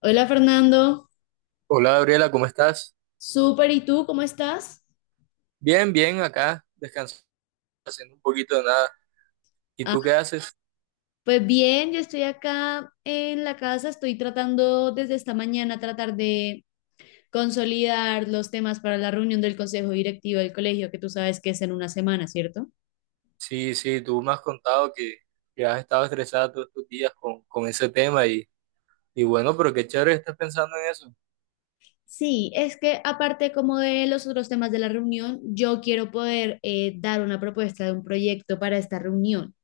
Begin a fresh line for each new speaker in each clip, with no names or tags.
Hola Fernando,
Hola Gabriela, ¿cómo estás?
súper, ¿y tú cómo estás?
Bien, bien, acá descansando, haciendo un poquito de nada. ¿Y
Ah,
tú qué haces?
pues bien, yo estoy acá en la casa, estoy tratando desde esta mañana tratar de consolidar los temas para la reunión del consejo directivo del colegio, que tú sabes que es en una semana, ¿cierto?
Sí, sí, tú me has contado que has estado estresada todos estos días con ese tema y bueno, pero qué chévere estás pensando en eso.
Sí, es que aparte como de los otros temas de la reunión, yo quiero poder dar una propuesta de un proyecto para esta reunión.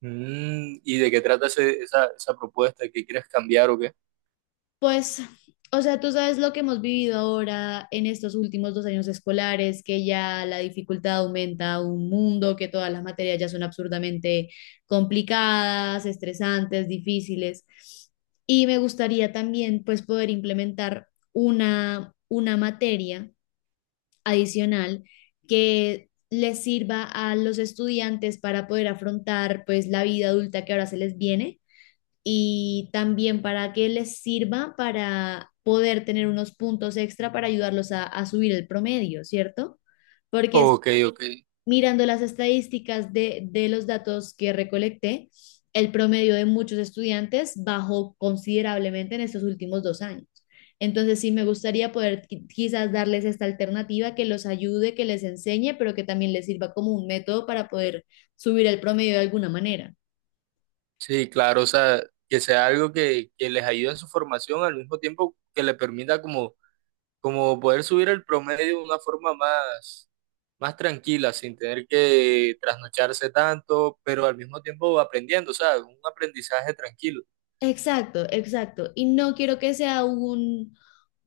Mm, ¿y de qué trata esa propuesta? ¿Qué quieres cambiar o qué?
Pues, o sea, tú sabes lo que hemos vivido ahora en estos últimos dos años escolares, que ya la dificultad aumenta un mundo, que todas las materias ya son absurdamente complicadas, estresantes, difíciles. Y me gustaría también, pues, poder implementar una materia adicional que les sirva a los estudiantes para poder afrontar, pues, la vida adulta que ahora se les viene y también para que les sirva para poder tener unos puntos extra para ayudarlos a subir el promedio, ¿cierto? Porque es-
Ok, ok.
Mirando las estadísticas de los datos que recolecté, el promedio de muchos estudiantes bajó considerablemente en estos últimos dos años. Entonces, sí, me gustaría poder quizás darles esta alternativa que los ayude, que les enseñe, pero que también les sirva como un método para poder subir el promedio de alguna manera.
Sí, claro, o sea, que sea algo que les ayude en su formación al mismo tiempo que le permita como como poder subir el promedio de una forma más, más tranquila, sin tener que trasnocharse tanto, pero al mismo tiempo aprendiendo, o sea, un aprendizaje tranquilo.
Exacto, exacto. Y no quiero que sea un,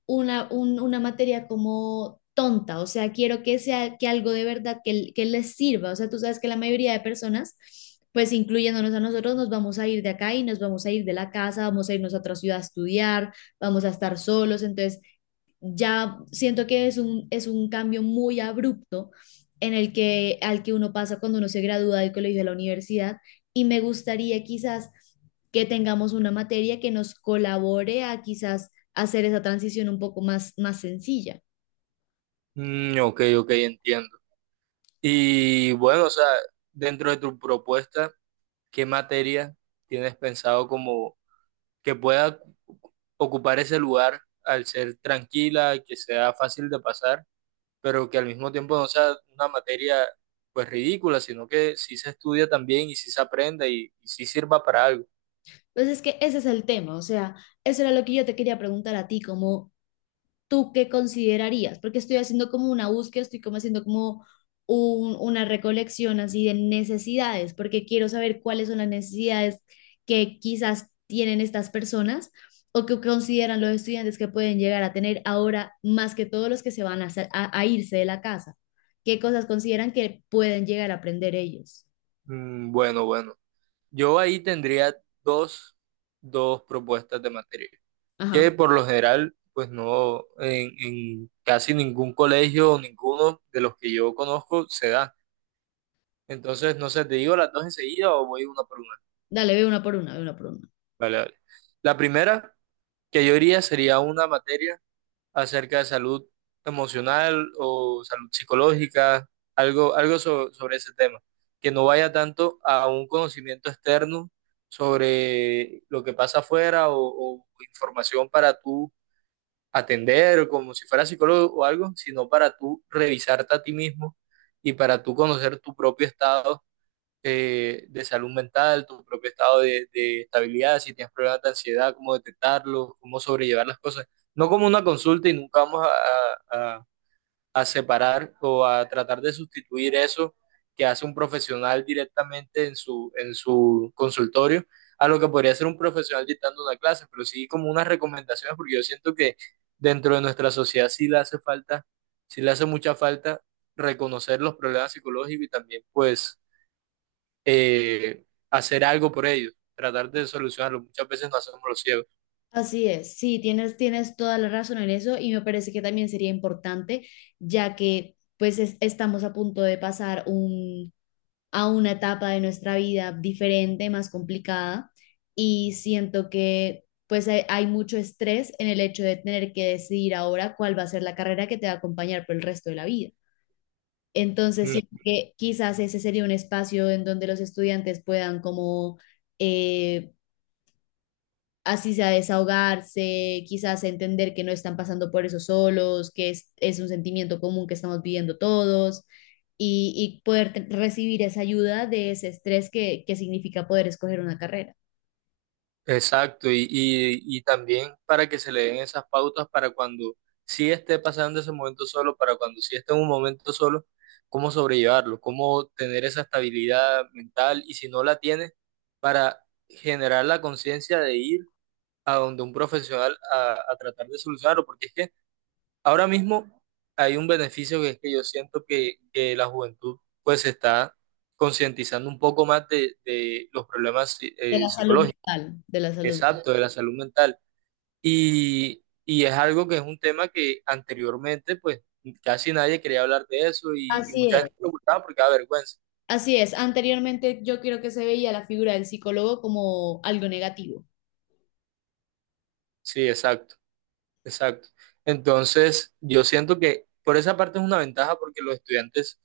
una, un- una materia como tonta, o sea, quiero que sea que algo de verdad que les sirva. O sea, tú sabes que la mayoría de personas, pues incluyéndonos a nosotros, nos vamos a ir de acá y nos vamos a ir de la casa, vamos a irnos a otra ciudad a estudiar, vamos a estar solos. Entonces, ya siento que es un cambio muy abrupto al que uno pasa cuando uno se gradúa del colegio a la universidad y me gustaría quizás que tengamos una materia que nos colabore a quizás hacer esa transición un poco más, más sencilla.
Mm, ok, ok, entiendo. Y bueno, o sea, dentro de tu propuesta, ¿qué materia tienes pensado como que pueda ocupar ese lugar al ser tranquila, que sea fácil de pasar? Pero que al mismo tiempo no sea una materia pues ridícula, sino que sí se estudia también y sí se aprenda y sí sirva para algo.
Entonces es que ese es el tema, o sea, eso era lo que yo te quería preguntar a ti, como ¿tú qué considerarías? Porque estoy haciendo como una búsqueda, estoy como haciendo como una recolección así de necesidades, porque quiero saber cuáles son las necesidades que quizás tienen estas personas o que consideran los estudiantes que pueden llegar a tener ahora más que todos los que se van a irse de la casa. ¿Qué cosas consideran que pueden llegar a aprender ellos?
Mm, bueno, bueno. Yo ahí tendría dos, dos propuestas de materia,
Ajá.
que por lo general pues no, en casi ningún colegio o ninguno de los que yo conozco se da. Entonces, no sé, ¿te digo las dos enseguida o voy una por una?
Dale, ve una por una, ve una por una.
Vale, vale. La primera que yo iría sería una materia acerca de salud emocional o salud psicológica, algo, sobre ese tema, que no vaya tanto a un conocimiento externo sobre lo que pasa afuera o información para tú atender como si fuera psicólogo o algo, sino para tú revisarte a ti mismo y para tú conocer tu propio estado de salud mental, tu propio estado de estabilidad, si tienes problemas de ansiedad, cómo detectarlo, cómo sobrellevar las cosas. No como una consulta y nunca vamos a, a separar o a tratar de sustituir eso que hace un profesional directamente en su consultorio a lo que podría ser un profesional dictando una clase, pero sí como unas recomendaciones, porque yo siento que dentro de nuestra sociedad sí le hace falta, sí le hace mucha falta reconocer los problemas psicológicos y también pues eh, hacer algo por ellos, tratar de solucionarlo. Muchas veces no hacemos los ciegos.
Así es, sí, tienes toda la razón en eso y me parece que también sería importante, ya que pues estamos a punto de pasar a una etapa de nuestra vida diferente, más complicada, y siento que pues hay mucho estrés en el hecho de tener que decidir ahora cuál va a ser la carrera que te va a acompañar por el resto de la vida. Entonces, siento
Mm.
que quizás ese sería un espacio en donde los estudiantes puedan como… eh, así sea desahogarse, quizás entender que no están pasando por eso solos, es un sentimiento común que estamos viviendo todos y poder recibir esa ayuda de ese estrés que significa poder escoger una carrera,
Exacto, y también para que se le den esas pautas para cuando sí esté pasando ese momento solo, para cuando sí esté en un momento solo, cómo sobrellevarlo, cómo tener esa estabilidad mental y si no la tiene, para generar la conciencia de ir a donde un profesional a tratar de solucionarlo, porque es que ahora mismo hay un beneficio que es que yo siento que la juventud pues se está concientizando un poco más de los problemas
de la salud
psicológicos,
mental, de la salud.
exacto, de la salud mental. Y es algo que es un tema que anteriormente pues casi nadie quería hablar de eso y
Así
mucha
es.
gente lo ocultaba porque da vergüenza.
Así es, anteriormente yo creo que se veía la figura del psicólogo como algo negativo.
Sí, exacto, exacto. Entonces yo siento que por esa parte es una ventaja porque los estudiantes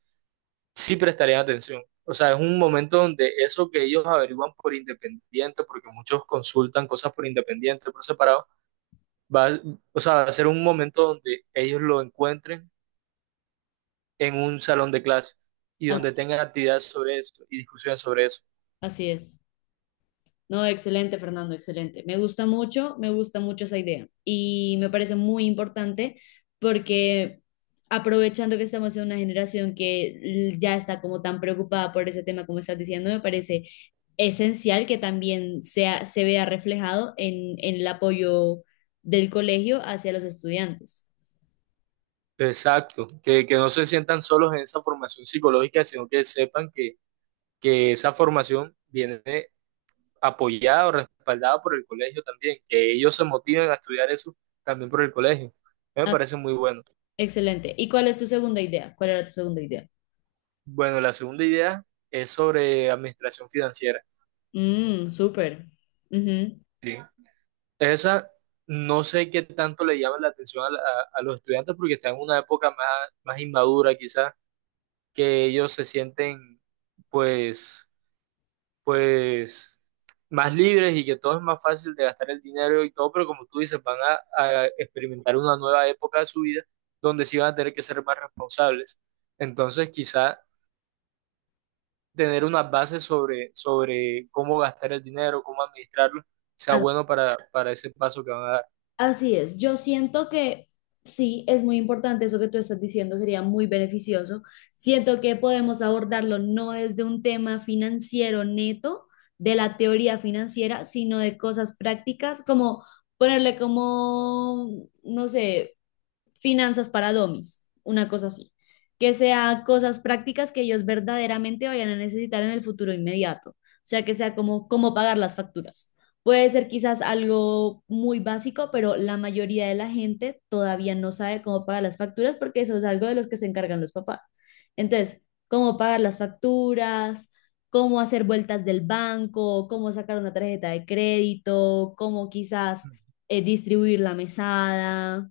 sí prestarían atención. O sea, es un momento donde eso que ellos averiguan por independiente, porque muchos consultan cosas por independiente, por separado, va, a- o sea, va a ser un momento donde ellos lo encuentren en un salón de clase y
As-
donde tengan actividades sobre eso y discusiones sobre eso.
Así es. No, excelente, Fernando, excelente. Me gusta mucho esa idea y me parece muy importante porque aprovechando que estamos en una generación que ya está como tan preocupada por ese tema como estás diciendo, me parece esencial que también se vea reflejado en el apoyo del colegio hacia los estudiantes.
Exacto, que no se sientan solos en esa formación psicológica, sino que sepan que esa formación viene apoyada o respaldada por el colegio también, que ellos se motiven a estudiar eso también por el colegio. Me
Ah,
parece muy bueno.
excelente. ¿Y cuál es tu segunda idea? ¿Cuál era tu segunda idea?
Bueno, la segunda idea es sobre administración financiera.
Mm, súper. Ujú.
Sí. Esa no sé qué tanto le llama la atención a los estudiantes porque están en una época más, más inmadura quizás, que ellos se sienten pues, pues más libres y que todo es más fácil de gastar el dinero y todo, pero como tú dices, van a experimentar una nueva época de su vida donde sí van a tener que ser más responsables. Entonces, quizás tener unas bases sobre, sobre cómo gastar el dinero, cómo administrarlo, sea bueno para ese paso que van a dar.
Así es, yo siento que sí, es muy importante eso que tú estás diciendo, sería muy beneficioso. Siento que podemos abordarlo no desde un tema financiero neto, de la teoría financiera, sino de cosas prácticas, como ponerle como, no sé, finanzas para domis, una cosa así, que sea cosas prácticas que ellos verdaderamente vayan a necesitar en el futuro inmediato, o sea, que sea como cómo pagar las facturas. Puede ser quizás algo muy básico, pero la mayoría de la gente todavía no sabe cómo pagar las facturas porque eso es algo de los que se encargan los papás. Entonces, cómo pagar las facturas, cómo hacer vueltas del banco, cómo sacar una tarjeta de crédito, cómo quizás distribuir la mesada,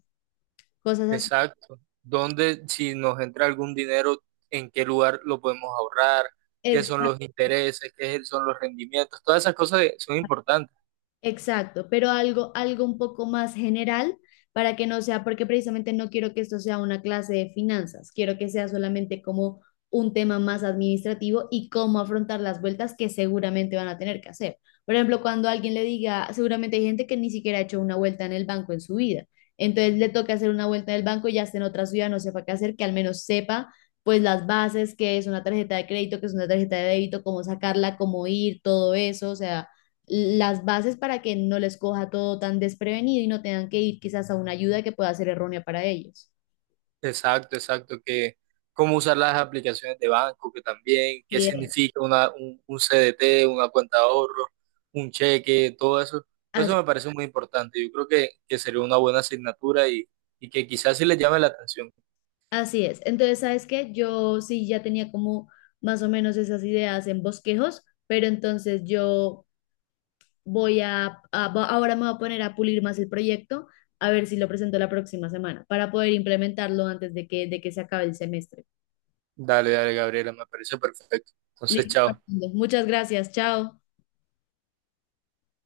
cosas así.
Exacto. ¿Dónde, si nos entra algún dinero, en qué lugar lo podemos ahorrar? ¿Qué son
Exacto,
los intereses? ¿Qué son los rendimientos? Todas esas cosas son importantes.
exacto, pero algo, algo un poco más general para que no sea, porque precisamente no quiero que esto sea una clase de finanzas, quiero que sea solamente como un tema más administrativo y cómo afrontar las vueltas que seguramente van a tener que hacer. Por ejemplo, cuando alguien le diga, seguramente hay gente que ni siquiera ha hecho una vuelta en el banco en su vida, entonces le toca hacer una vuelta en el banco y ya esté en otra ciudad, no sepa qué hacer, que al menos sepa pues las bases, qué es una tarjeta de crédito, qué es una tarjeta de débito, cómo sacarla, cómo ir, todo eso, o sea las bases para que no les coja todo tan desprevenido y no tengan que ir quizás a una ayuda que pueda ser errónea para ellos.
Exacto, exacto, que cómo usar las aplicaciones de banco, que también, qué
Bien.
significa una, un CDT, una cuenta de ahorro, un cheque, todo eso. Todo
As-
eso me parece muy importante. Yo creo que sería una buena asignatura y que quizás sí les llame la atención.
Así es. Entonces, ¿sabes qué? Yo sí ya tenía como más o menos esas ideas en bosquejos, pero entonces yo voy ahora me voy a poner a pulir más el proyecto, a ver si lo presento la próxima semana, para poder implementarlo antes de que se acabe el semestre.
Dale, dale, Gabriela, me parece perfecto. Entonces,
Listo,
chao.
Fernando. Muchas gracias. Chao.